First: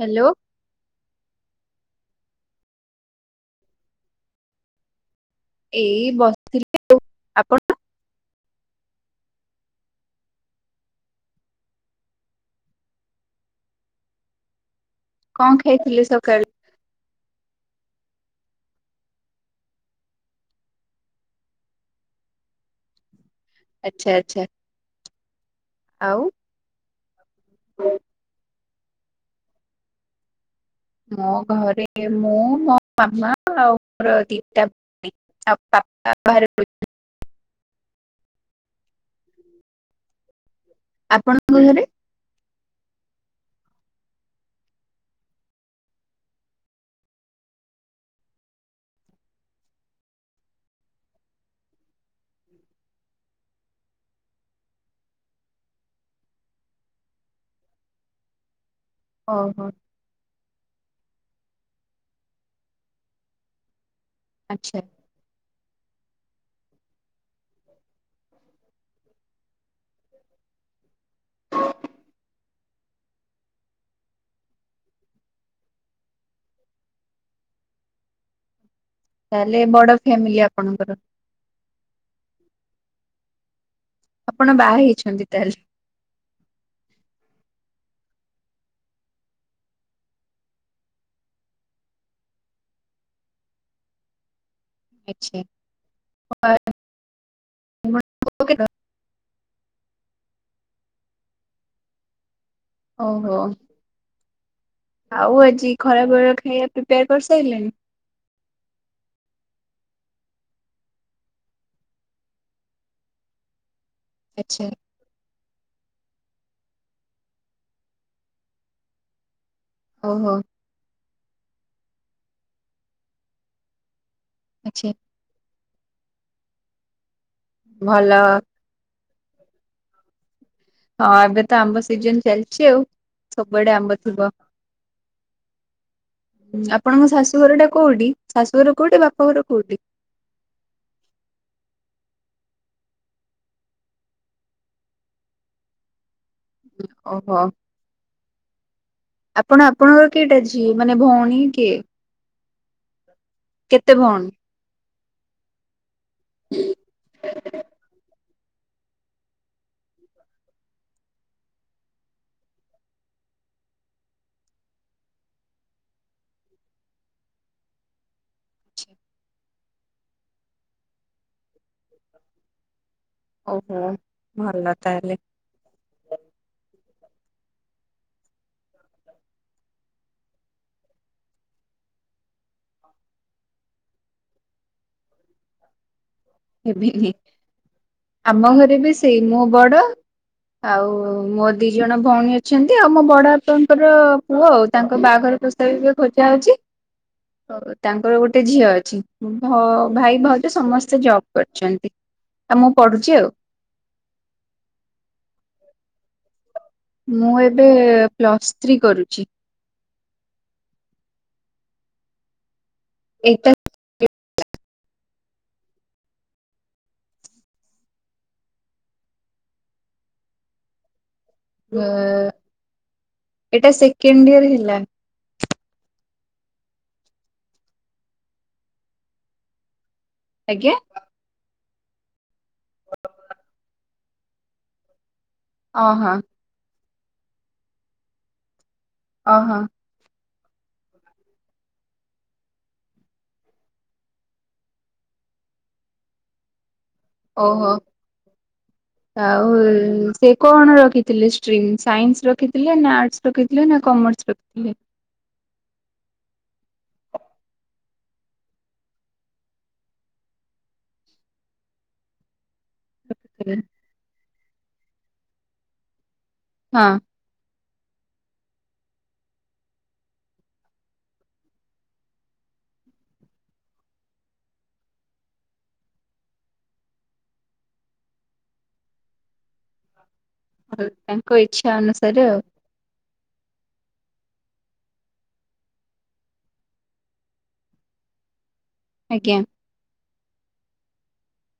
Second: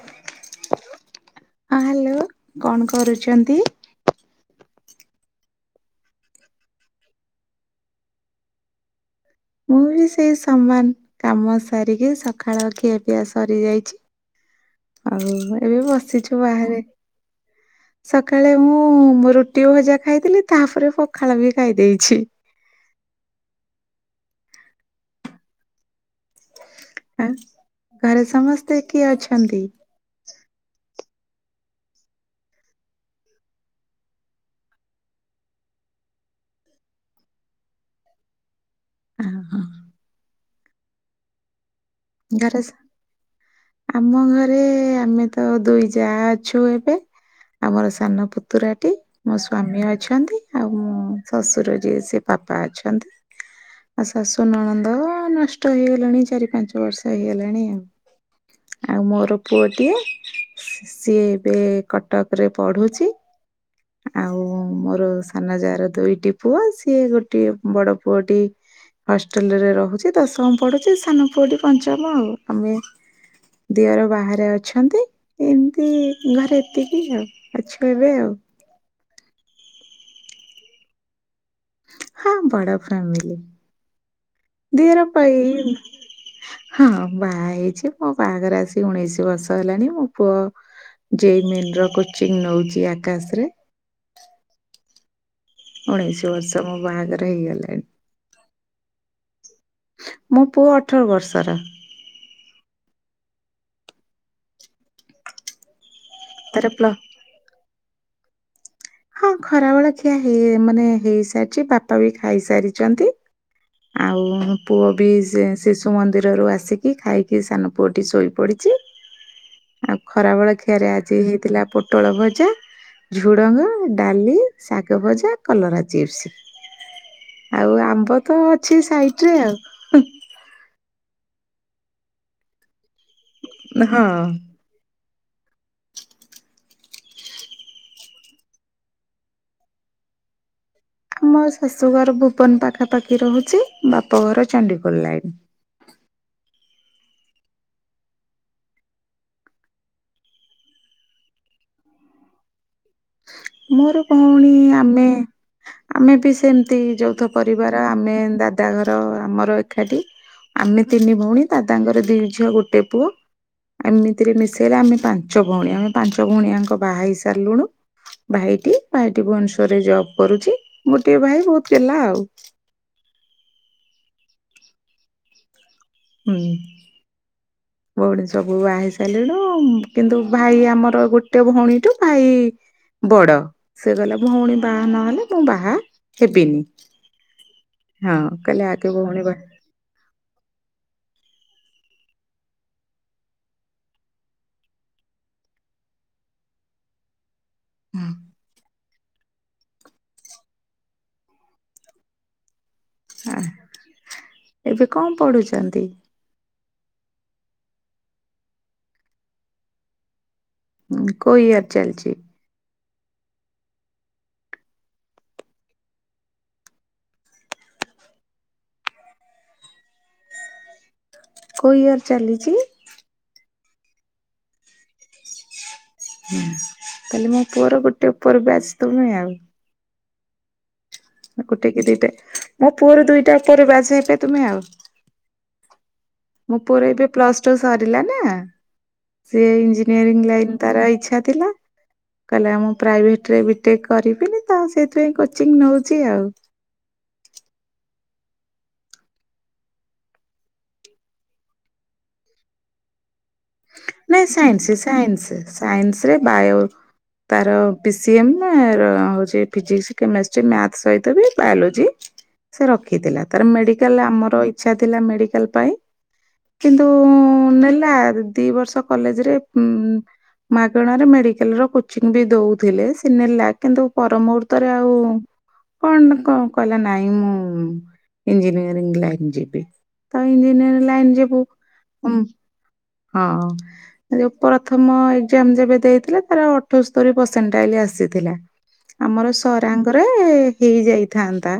Hello ହଁ hello କଣ କରୁଛନ୍ତି? ଏଇ ବସିଥିଲି ଆଉ ଆପଣ? ମୁଁ ବି ସେଇ ସମାନ କାମ ସାରିକି ସକାଳ ଖିଆପିଆ ସରିଯାଇଛି। ଆଉ କଣ ଏବେ ଖାଇଥିଲେ ବସିଛୁ ସକାଳେ ବାହାରେ। ସକାଳେ ମୁଁ ମୋ ରୁଟି ଭଜା ଖାଇଥିଲି ତାପରେ ପଖାଳ ବି ଖାଇଦେଇଛି। ଆଚ୍ଛା ଆଚ୍ଛା ଆଉ ଘରେ ସମସ୍ତେ କିଏ ଅଛନ୍ତି? ମୋ ଘରେ କିଏ ମୁଁ ମୋ ମାମା ଆଉ ମୋର ଦିଟା ଭାଇ ବାପା। [unintelligible] ହୁଁ ହୁଁ। ଆପଣଙ୍କ ଘରେ? ଘରେ ସବୁ ଆମ ଘରେ ଆମେ ତ ଦୁଇ ଯା ଅଛୁ ଏବେ। ଆଉ ମୋର ସାନ ପୁତୁରାଟି ମୋ ସ୍ଵାମୀ ଅଛନ୍ତି। ଆଉ ମୋ ଶଶୁର ଯିଏ ସେ ପା। ବାପା ଅଛନ୍ତି ଆଉ ଶାଶୁ ନଣନ୍ଦ ନଷ୍ଟ ହେଇଗଲେଣି ଚାରି ପାଞ୍ଚ ପାଞ୍ଚ ବର୍ଷ ହେଇଗଲାଣି ଆଉ। ଆଉ ମୋର ଓହୋ ପୁଅଟିଏ ସିଏ ଏବେ କଟକ ରେ ପଢୁଛି। ଆଉ ଆଚ୍ଛା ମୋର ସାନ ଯା ର ଦୁଇଟି ପୁଅ ସିଏ ଗୋଟଏ ବଡ ପୁଅଟି ହଷ୍ଟେଲ ରେ ର ଡୁଛି ଦଶମ ପଢୁଛି। ସାନ ପୁଅ ଟି ଆଉ ଆମେ ଦିଅର ବାହାରେ ଅଛନ୍ତି। ଏମିତି ରାତିକୁ ଅଛୁ ଏବେ ଆଉ। ତାହେଲେ ବଡ ଫ୍ୟାମିଲି ଆପଣଙ୍କର। ହଁ ବଡ଼ ଫ୍ୟ୲ମିଲି। ଆପଣ ବାହା ଦିଅର ହେଇଛନ୍ତି ତାହେଲେ ପାଇଁ ହଁ ବାହା ହେଇଚି। ମୋ ବାହାଘର ଆସିିକି ଉଣେଇଶି ବର୍ଷ ହେଲାଣି। ମୋ ପୁଅ ଯୋଇମିଲ୍ ର କୋଚିଂ ନଉଚି ଆକାଶରେ। ଆଚ୍ଛା। ଉଣେଇଶି ଆପଣ- ବର୍ଷ ମୋ ବାହାଘର ହେଇଗଲାଣି। ମୋ ପୁଅ ଅଠର ବର୍ଷର। ଓହୋ ଆଉ ଆଜି ଖରା ବେଳର ଖାଇବା ତାର ପ୍ଲ ପ୍ରିପେୟାର କରିସାରିଲେଣି? ହଁ ଖରାବେଳ ଖିଆ ହେ ମାନେ ହେଇସାରିଛି ବାପା ବି ଖାଇସାରିଚନ୍ତି। ଆଉ ଆଚ୍ଛା ପୁଅ ବି ସେ ଶିଶୁ ମନ୍ଦିରରୁ ଆସିକି ଖାଇକି ସାନ ପୁଅଟି ଶୋଇପଡ଼ିଚି। ଆଉ ଖରା ଓହୋ ବେଳ ଖିଆରେ ଆଜି ହେଇଥିଲା ପୋଟଳ ଭଜା ଝୁଡଙ୍ଗ ଡାଲି ଆଚ୍ଛା ଶାଗ ଭଜା କଲରା ଚିପ୍ସ। ଆଉ ଭଲ ଆମ୍ବ ତ ଅଛି ସାଇଟ ରେ ଆଉ ହୁଁ। ହଁ ଏବେ ତ ଆମ୍ବ ସିଜନ ଚାଲିଚି ଆଉ। ସବୁଆଡେ ଆମ୍ବ ହଁ। ଥିବ। ଆପଣଙ୍କ ଶାଶୁଘର ଟା କୋଉଟି। ଶାଶୁଘର କୋଉଠି ବାପା ଘର କୋଉଠି। ଆମ ଶାଶୁଘର ଭୁବନ ପାଖାପାଖି ରହୁଚି। ବାପଘର ଚଣ୍ଡିଖୋଲ ଲାଇନ। ଓହୋ। ଆପଣ ଆପଣଙ୍କର କେଇଟା ଝିଅ ମାନେ ଭଉଣୀ କିଏ? କେତେ ମୋର ଭଉଣୀ? କଉଣୀ ଆମେ ଆମେ ବି ସେମତି ଯୋଉଥ ପରିବାର। ଆମେ ଦାଦ ଦାଦା ଘର ଆମର ଏକାଠି ଆମେ ତିନି ଭଉଣୀ ଦାଦାଙ୍କର ଦି ଝିଅ ଗୋଟେ ପୁଅ। ଏମିତିରେ ମିଶେଇଲେ ଆମେ ପାଞ୍ଚ ଭଉଣୀ ଆମେ ପାଞ୍ଚ ଭଉଣୀଆଙ୍କ ବାହା ହେଇ ସାରିଲୁଣୁ। ଭାଇଟି ଭାଇଟି ଭୁବନେଶ୍ଵର ରେ ଜବ୍ କରୁଚି। ଗୋଟିଏ ଭାଇ ବହୁତ ଗେଲା ଆଉ। ଓହୋ ଭଲ ତାହେଲେ? ହୁଁ। ଭଉଣୀ ସବୁ ବାହା ହେଇସାରିଲୁଣୁ। କିନ୍ତୁ ଭାଇ ଆମର ଗୋଟେ ଭଉଣୀଠୁ ଭାଇ ବଡ ସେ କହିଲ ଭ ଭଉଣୀ ବାହା ନହେଲେ। ମୁଁ ବାହା ହେବିନି ହଁ ଆମ କହିଲେ ଘରେ ଆଗେ ବି ସେଇ ଭଉଣୀ ମୁଁ ବାହା ବଡ ଆଉ ମୋ ଦି ଜଣ ଭଉଣୀ ଅଛନ୍ତି। ଆଉ ମୋ ବଡ ବାପାଙ୍କର ପୁଅ ଆଉ ତାଙ୍କ ବାହାଘର ପ ବ ଖୋଜା ହୋଉଚିା ଓ ତାଙ୍କର ଗୋଟେ ଝିଅ ଅଛି। ଭ ଭାଇ ଭାଉଜ ସମସ୍ତେ ଜବ କରିଛନ୍ତି ଆମୁ ଉଁ ଏବେ କଣ ପଢୁଚନ୍ତି। ମୁଁ ଏବେ ପ୍ଲସ୍ ଥ୍ରୀ କରୁଚି। ହୁଁ କୋଉ ଇୟର ଚାଲଚି। ଏଇପା [unintelligible] କଉ ଅ ଇଅର ଚାଲିଚି। ଏଇଟା ସେକେଣ୍ଡ ଇୟର ହେଲା। ହୁଁ ତାହେଲେ ମୋ ପୁଅର ଗୋଟେ ଉପର ବ୍ୟାଚ ତୁମେ ଆଉ। ଆଜ୍ଞା? ଗୋଟେ କି ଦିଟା ମୋ ପୁଅର ଦୁଇଟା ଉପର ବ୍ୟାଚ ହେଇଥିବ ତୁମେ ଆଉ। ଅହୋ ମୋ ପୁଅର ଏବେ ପ୍ଲସ ଟୁ ସରିଲା ନା ସିଏ ଅହୋ ଇଞ୍ଜିନିୟରିଂ ଲାଇନ୍ ତାର ଇଚ୍ଛା ଥିଲା। କହିଲା ମୁଁ ପ୍ରାଇଭେଟରେ ବି ଟେକ୍ କରିବିନି ତ ସେଇଥିପାଇଁ କୋଚିଂ ନଉଛି ଆଉ। ଓହୋ। ଆଉ ସିଏ କଣ ରଖିଥିଲେ ଷ୍ଟ୍ରିମ୍ ସାଇନ୍ସ ରଖିଥିଲେ ନା ଆର୍ଟସ? ନାଇଁ ସାଇନ୍ସ ସାଇନ୍ସ ସାଇନ୍ସରେ ବାୟୋ ତାର ପି ସି ଏମ ନା ର ହଉଛି ଫିଜିକ୍ସ, କେମେଷ୍ଟ୍ରି, ମ୍ୟାଥ ସହିତ ବି ବାୟୋଲୋଜି ସେ ରଖିଥିଲା। ତାର ମେଡିକାଲ ଆମର ଇଚ୍ଛା ଥିଲା ମେଡିକାଲ ପାଇଁ କିନ୍ତୁ ହଁ ନେଲା ଦି ବର୍ଷ କଲେଜରେ ଉମ୍ ମାଗଣାରେ ମେଡିକାଲ ର କୋଚିଂ ବି ଦଉଥିଲେ ସେ ନେଲା କିନ୍ତୁ ପର ମୁହୂର୍ତ୍ତରେ ଆଉ କଣ କ କଇଲା ନାଇଁ ମୁଁ ଏଞଜିନିୟରିଂ ଲାଇନ ଯିବି। ତ ଇଂଜିନିୟରିଂ ଲାଇନ ତାଙ୍କ ଯିବୁ ଇଚ୍ଛା ଅନୁସାରେ ଉମ୍ ଆଉ ହଁ ଯୋଉ ପ୍ରଥମ ଏକ୍ଜାମ ଯେବେ ଦେଇଥିଲେ ତାର ଅଠସ୍ତରୀ ପରସେଣ୍ଟ ଆଇଲି ଆସି ଆସିଥିଲା। ଆମର ଆଜ୍ଞା ସରାଙ୍ଗରେ ହେଇ ଯାଇଥାନ୍ତା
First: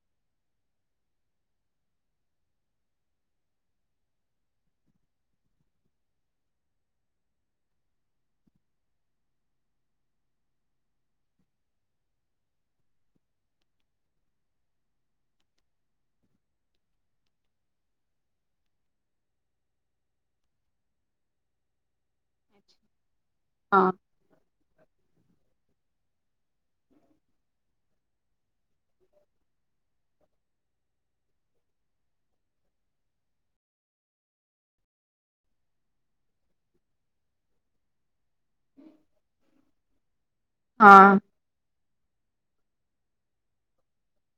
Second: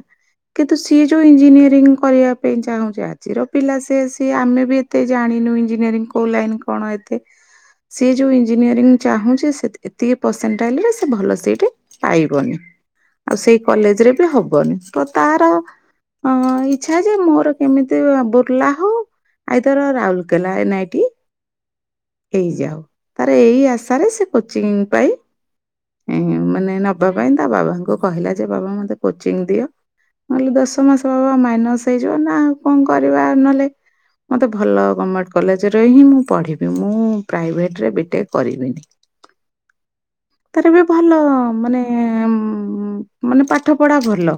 କିନ୍ତୁ ସିଏ ଯୋଉ ଇଞ୍ଜିନିୟରିଂ କରିବା ପାଇଁ ଚାହୁଁଛି ଆଜିର ପିଲା ସିଏ ସିଏ ଆମେ ବି ଏତେ ଜାଣି ନୁ ଇଞ୍ଜିନୟରିଙ୍ଗ୍ କୋଉ ଲାଇନ କଣ ଏତେ ସେ ଯୋଉ ଇଞ୍ଜିନୟରିଙ୍ଗ୍ ଚାହୁଁଛି ସେତି ଏତିକି ପର୍ସେଣ୍ଟ ହେଲେ ସେ ଭଲ ସେଇଠି ପାଇବନି। ଆଉ ସେଇ କଲେଜରେ ବି ହବନି। ତ ତାର ହଁ ଇଚ୍ଛା ଯେ ମୋର କେମିତି ବୁର୍ଲା ହଉ ଆଇଦର୍ ରାଉଲକେଲା ଏନ୍ ଆଇ ହେଇଯାଉ। ତାର ଏଇ ହଁ ଆଶାରେ ସେ କୋଚିଂ ପାଇଁ ମାନେ ନବା ପାଇଁ ତା ବାବାଙ୍କୁ କହିଲା ଯେ ବାବା ମତେ କୋଚିଂ ଦିଅ। ନହେଲେ ଦଶ ମାସ ବାବା ମାଇନସ ହେଇଯିବ ନା ଆଉ କଣ କରିବା ନହେଲେ ମତେ ଭଲ ଗମେଣ୍ଟ କଲେଜରେ ହିଁ ମୁଁ ପଢିବି। ମୁଁ ପ୍ରାଇଭେଟରେ ବିଟେକ୍ କରିବିନି। ତାର ବି ଭଲ ହଁ ମାନେ ମାନେ ପାଠ ପଢା ଭଲ।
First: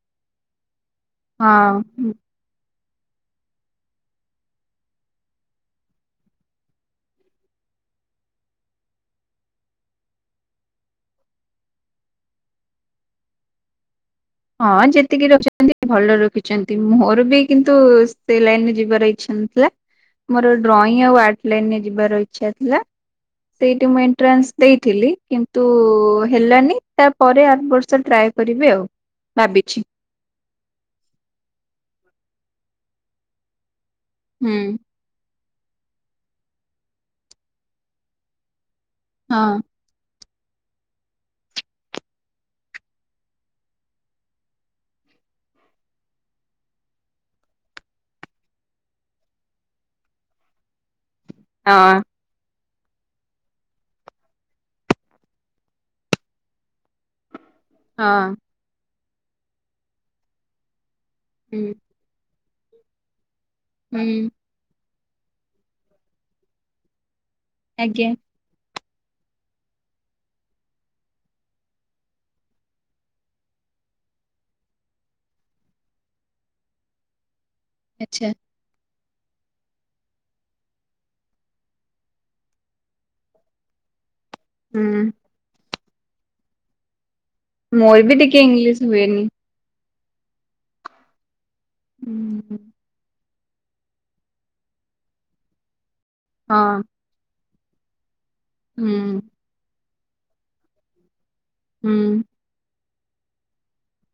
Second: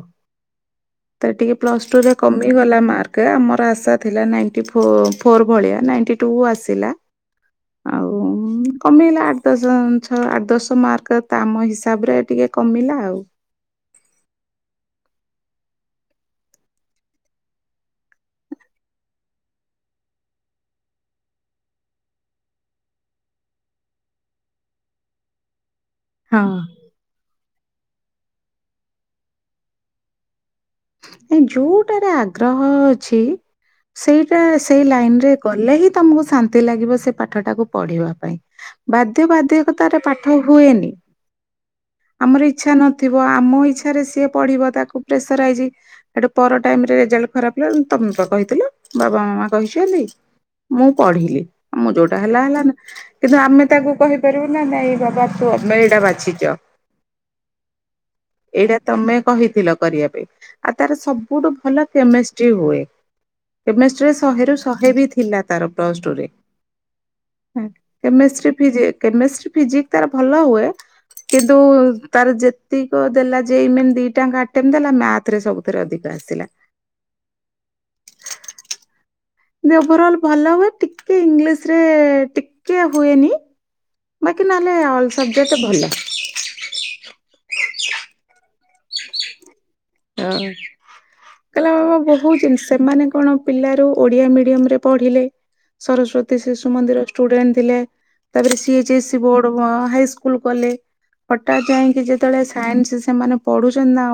ତ ଟିକେ ପ୍ଲସ ଟୁ ହଁ ରେ କମିଗଲା ମାର୍କ ଟା ଆମର ଆଶା ଥିଲା ନାଇଣ୍ଟି ଫୋ ଫୋର ଭଳିଆ ନାଇଣ୍ଟି ଟୁ ଆସିଲା। ଆଉ କମେଇଲା ଆଠ ଦଶ ଛଅ ଆଠ ଦଶ ମାର୍କ ତ ଆମ ହିସାବରେ ଟିକେ କମି ଲା ଆଉ। ହଁ ଯେତିକି ରଖିଛନ୍ତି ଭଲ ରଖିଛନ୍ତି ମୋର ବି କିନ୍ତୁ ସେ ଲାଇନରେ ଯିବାର ଇଚ୍ଛା ନଥିଲା। ମୋର ଡ୍ରଇଂ ଆଉ ଆର୍ଟ ଲାଇନ ଯିବାର ଇଚ୍ଛା ଥିଲା। ସେଇଠି ମୁଁ ଏଣ୍ଟ୍ରାନ୍ସ ଦେଇଥିଲି କିନ୍ତୁ ହଁ ହେଲାନି ତା ପରେ ଆର ବର୍ଷ ଟ୍ରାଏ କରିବି ଆଉ ଭାବିଛି। ଯୋଉଟାରେ ଆଗ୍ରହ ଅଛି ସେଇଟା ହୁଁ ସେଇ ଲାଇନରେ ଗଲେ ହିଁ ତମକୁ ଶାନ୍ତି ଲାଗିବ ସେ ପାଠ ଟାକୁ ପଢିବା ପାଇଁ। ବାଧ୍ୟ ହଁ ବାଧକତାରେ ରେ ପାଠ ହୁଏନି। ଆମର ଇଚ୍ଛା ନଥିବ ଆମ ଇଚ୍ଛାରେ ସିଏ ପଢିବ ତାକୁ ପ୍ରେସରାଇଜି ଏଠୁ ପର ଟାଇମ ରେ ରେଜଲ୍ଟ ଖରାପ ହେଲେ ତମେ ବା କହିଥିଲ ବାବା ମାମା କହିଛନ୍ତି ମୁଁ ପଢିଲି ମୁଁ ହଁ ଯୋଉଟା ହେଲା ହେଲାନା କିନ୍ତୁ ଆମେ ତାକୁ କହିପାରିବୁ ନା ନାଇଁ ବାବା ତମେ ଏଟା ବାଛିଚ। ହଁ। ତମେ କହିଥିଲ କରିବା ପାଇଁ ଆଉ ତାର ସବୁଠୁ ହୁଁ ଭଲ କେମିଷ୍ଟ୍ରି ହୁଏ। କେମେଷ୍ଟ୍ରି ରେ ହୁଁ ଶହେରୁ ଶହେ ବି ଥିଲା ତାର ପ୍ଲସ ଟୁ ରେ। ଆଜ୍ଞା କେମେଷ୍ଟ୍ରି ଫିଜି କେମେଷ୍ଟ୍ରି ଫିଜିକ୍ସ ତାର ଭଲ ହୁଏ କିନ୍ତୁ ତାର ଯେତିକ ଦେଲା ଯେ ଯେ ଇ ମେନ୍ ଦିଟାଙ୍କ ଆଟେମ୍ ଦେଲା ମ୍ୟାଥ ଥିରେ ସବୁଥିରେ ଅଧିକ ଆସିଥିଲା। ଆଚ୍ଛା। ଓଭରଅଲ୍ ଭଲ ହୁଏ, ଟିକେ ଇଂଲିଶ୍ ରେ ଟିକେ ହୁଏନି। ବାକି ନହେଲେ ହୁଁ ଅଲ୍ ସବଜେକ୍ଟ ଭଲ। ମୋର ବି ଟିକେ ଇଂଲିଶ ହୁଏନି। ହଁ କହିଲା, ବାବା ବହୁତ ହୁଁ ଜିନିଷ ସେମାନେ କଣ। ପିଲା ରୁ ଓଡିଆ ମିଡିୟମରେ ପଢିଲେ ସରସ୍ଵତୀ ଶିଶୁ ହଁ ମନ୍ଦିର ଷ୍ଟୁଡେଣ୍ଟ ଥିଲେ। ତାପରେ ସିଏଚ ଏସ୍ ସି ହୁଁ ବୋର୍ଡ କଣ ହାଇସ୍କୁଲ କଲେ, ହଠାତ୍ ଯାଇକି ହୁଁ ଯେତେବେଳେ ସାଇନ୍ସ। ସେମାନେ ପଢୁଛନ୍ତି ନା।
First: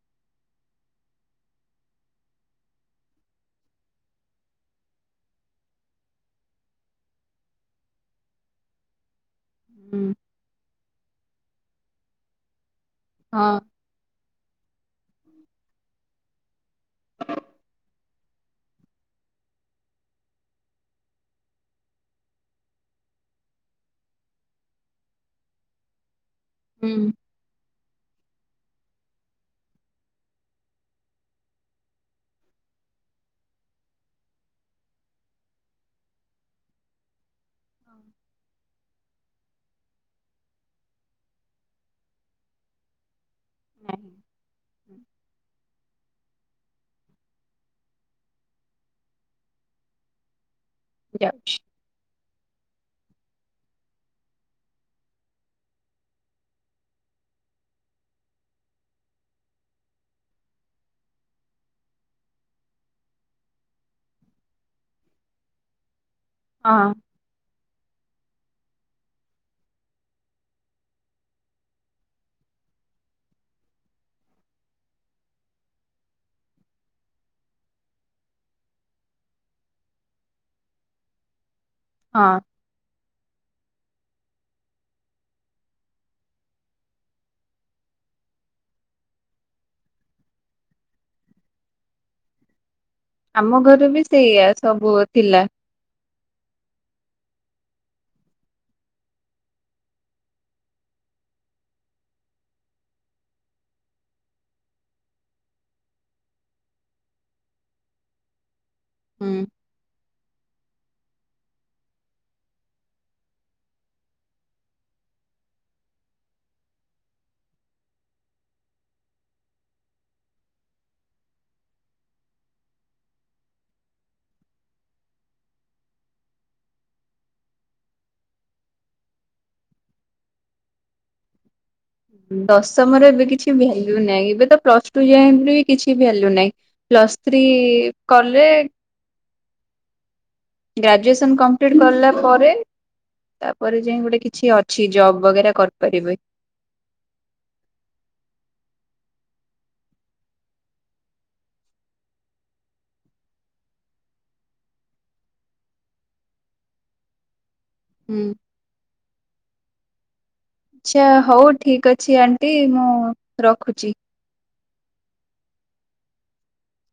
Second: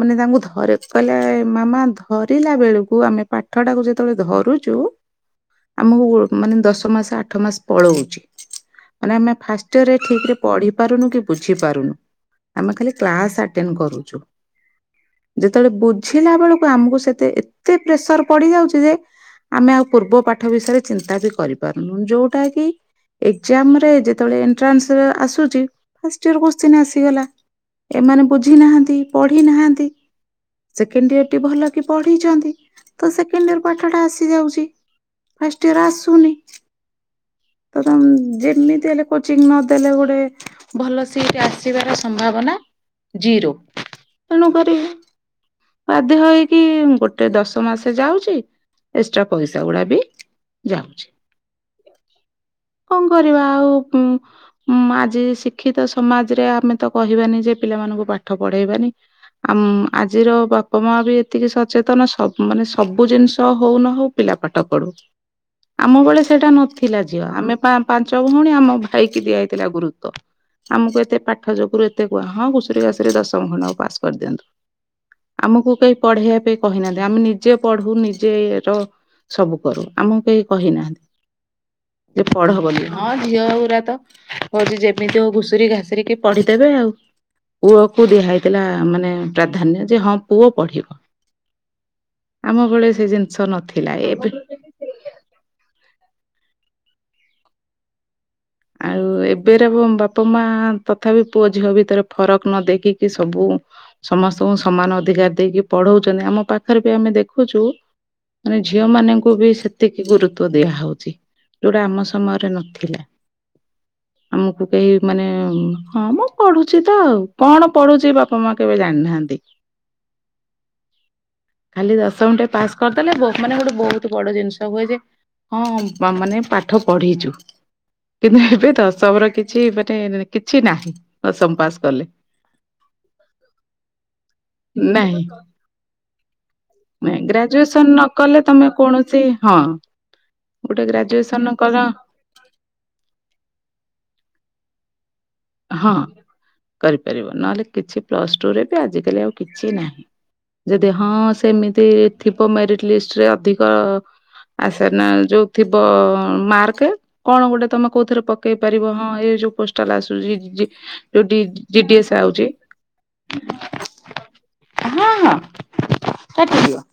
ମାନେ ତାଙ୍କୁ ଧରେ କହିଲେ ମାମା ଧରିଲା ବେଳକୁ ଆମେ ପାଠ ଟାକୁ ଯେତେବେଳେ ଧରୁଛୁ। ଆମକୁ ମାନେ ଦଶ ମାସ ଆଠ ମାସ ପଳଉଛି, ମାନେ ଆମେ। ଫାଷ୍ଟ ଇୟର୍ ହୁଁ ଠିକ ରେ ପଢି ପାରୁନୁ କି ବୁଝି ପାରୁନୁ ଆମେ ଖାଲି କ୍ଲାସ୍ ହଁ ଆଟେଣ୍ଡ କରୁଛୁ। ଯେତେବେଳେ ବୁଝିଲା ବେଳକୁ ଆମକୁ ସେତେ ଏତେ ପ୍ରେସର ପଡି ଯାଉଛି ଯେ ଆମେ ଆଉ ପୂର୍ବ ପାଠ ବିଷୟରେ ଚିନ୍ତା ବି କରିପାରୁନୁ ଯୋଉଟା କି ଏକ୍ସାମ୍ ରେ ଯେତେବେଳେ ଏଣ୍ଟ୍ରାନ୍ସ ଆସୁଛି ଫାଷ୍ଟ ଇୟର୍ କୋତ୍ସିନ ହୁଁ। ଆସିଗଲା, ଏମାନେ ବୁଝି ନାହାନ୍ତି, ପଢି ନାହାନ୍ତି। ସେକେଣ୍ଡ ଇୟର୍ ଟି ଭଲକି ପଡ଼ିଛନ୍ତି, ତ ସେକେଣ୍ଡ ଇୟର୍ ର ପାଠ ଟା ଆସିଯାଉଛି। ଫାଷ୍ଟଇୟର୍ ର ଆସୁନି, ତର ଯେମିତି ହେଲେ। କୋଚିଂ ନଦଲେ ଗୋଟେ ଭଲ ସିଟ ଆସିବାର ସମ୍ଭାବନା ଜିରୋ, ତେଣୁ କ ହୁଁ [inaudible] ବାଧ୍ୟ ହେଇକି ଗୋଟେ ଦଶ ମାସ ଯାଉଛି, ଏକ୍ସଟ୍ରା ପଇସା ଗୁଡା ବି ଯାଉଛି ଯାଉଚି। [inaudible] କଣ କରିବା ଆଉ ଆଜି ଶିକ୍ଷିତ ସମାଜରେ ଆମେ ତ କହିବାନି ଯେ ପିଲାମାନେ ମାନଙ୍କୁ ପାଠ ପଢ଼େଇବାନି। ଆମ ଆଜିର ବାପା ମା ବି ଏତିକି ସଚେତନ ମାନେ ସବୁ ଜିନିଷ ହଉ ନ ହଉ ପିଲା ପାଠ ପଢୁ, ଆମ ବେଳେ ସେଇଟା ହଁ ନଥିଲା ଝିଅ, ଆମେ ପାଞ୍ଚ ଭଉଣୀ ଆମ ଭାଇ କିି ଦିଆ ହୋଇଥିଲା ଗୁରୁତ୍ୱ ଆମକୁ ଏତେ ପାଠ ଯୋଗୁରୁ ଏତେ କୁହା ହଁ ଘୁସୁରି ଘାସୁରି ଦଶମ ଖଣ୍ଡକୁ ପାସ୍ କରିଦିଅନ୍ତୁ। ଆମକୁ କେହି ପଢେଇବା ପାଇଁ କହିନାହାନ୍ତି ଆମେ ନିଜେ ପଢୁ ନିଜେ ର ସବୁ କରୁ ଆମକୁ କେହି କହିନାହାନ୍ତି ଯେ ହଁ ପଢ ବୋଲି, ହଁ ଝିଅ ପୁରା ତ ହଉଛି ଯେମିତି ହଉ ଘୁସୁରି ଘାସରିକି ପଢିଦେବେ ଆଉ ପୁଅ କୁ ଦିଆ ହେଇଥିଲା। ମାନେ ପ୍ରାଧାନ୍ୟ ଯେ -ହଁ ପୁଅ ପଢିବ ଆମ ବେଳେ ସେ ଜିନିଷ ଆମ ଘରେ ନଥିଲା ବି ଏବେ ସେଇଆ ସବୁ ଥିଲା ଆଉ ଏବେର ବାପା ମା ତଥାପି ପୁଅ ଝିଅ ଭିତରେ ଫରକ ନ ଦେଖିକି ସବୁ ସମା ସମସ୍ତଙ୍କୁ ସମାନ ଅଧିକାର ଦେଇକି ପଢଉଛନ୍ତି ଆମ ପାଖରେ ବି ଆମେ ଦେଖୁଛୁ ମାନେ ଝିଅ ମାନଙ୍କୁ ହୁଁ। ବି ସେତିକି ଗୁରୁତ୍ୱ ଦିଆ ହଉଛି ଯୋଉଟା ଆମ ସମୟରେ ନଥିଲା। [inaudible] ଆମକୁ କେହି ମାନେ, ହଁ ମ ପଢୁଛି ତ ଆଉ, କଣ ପଢୁଛି ବାପା ମା କେବେ ଜାଣିନାହାନ୍ତି। ନାହାନ୍ତି। ଖାଲି ଦଶମ ଟେ ପାସ୍ କରିଦେଲେ ବହୁ, ମାନେ ଗୋଟେ ବହୁତ ବଡ ଜିନିଷ ହୁଏ ଯେ ହଁ ମାନେ ପାଠ ପଢିଛୁ। କିନ୍ତୁ ଏବେ ତ ଦଶମ ର କିଛି ମାନେ କିଛି ନାହିଁ ଦଶମ ପାସ୍। କଲେ ଦଶମର ଏବେ କିଛି ଭାଲ୍ଯୁ ନାହିଁ, ଏବେ ତ ପ୍ଲସ ଟୁ ଯାଏ କିଛି ଭାଲ୍ୟୁ ନାହିଁ। ପ୍ଲସ୍ ନାଇ ଥ୍ରୀ ଗ୍ରାଜୁଏସନ ନ କଲେ, ତମେ କୌଣସି ହଁ ଗୋଟେ ଗ୍ରାଜୁଏସନ କଲ କମ୍ପ୍ଲିଟ କଲା ପରେ, ତାପରେ ଯାଏଁ ଗୋଟେ କିଛି ଅଛି -ଜବ ହଁ କରିପାରିବ ନହେଲେ କିଛି ପ୍ଲସ୍ ଟୁରେ ବି ଆଜିକାଲି ଆଉ କିଛି ନାହିଁ ଯଦି ହଁ ସେମିତି ଥିବ ମେରିଟ ଲିଷ୍ଟରେ ଅଧିକ। ଆ ସେନା ଯୋଉ ଥିବ ମାର୍କ କଣ ଗୋଟେ ତମେ କଉଥିରେ ହୁଁ। ପକେଇ ପାରିବ ହଁ ଏ ଯୋଉ ପୋଷ୍ଟାଲ ଆସୁଛି। ଆଚ୍ଛା ଯୋଉ ହଉ ଜି ଠିକ୍ ଡିଏସ୍ ଅଛି ଆଉଛି। ଆଣ୍ଟି ମୁଁ ରଖୁଛି। ହଁ ହଁ କାଟିଦିଅ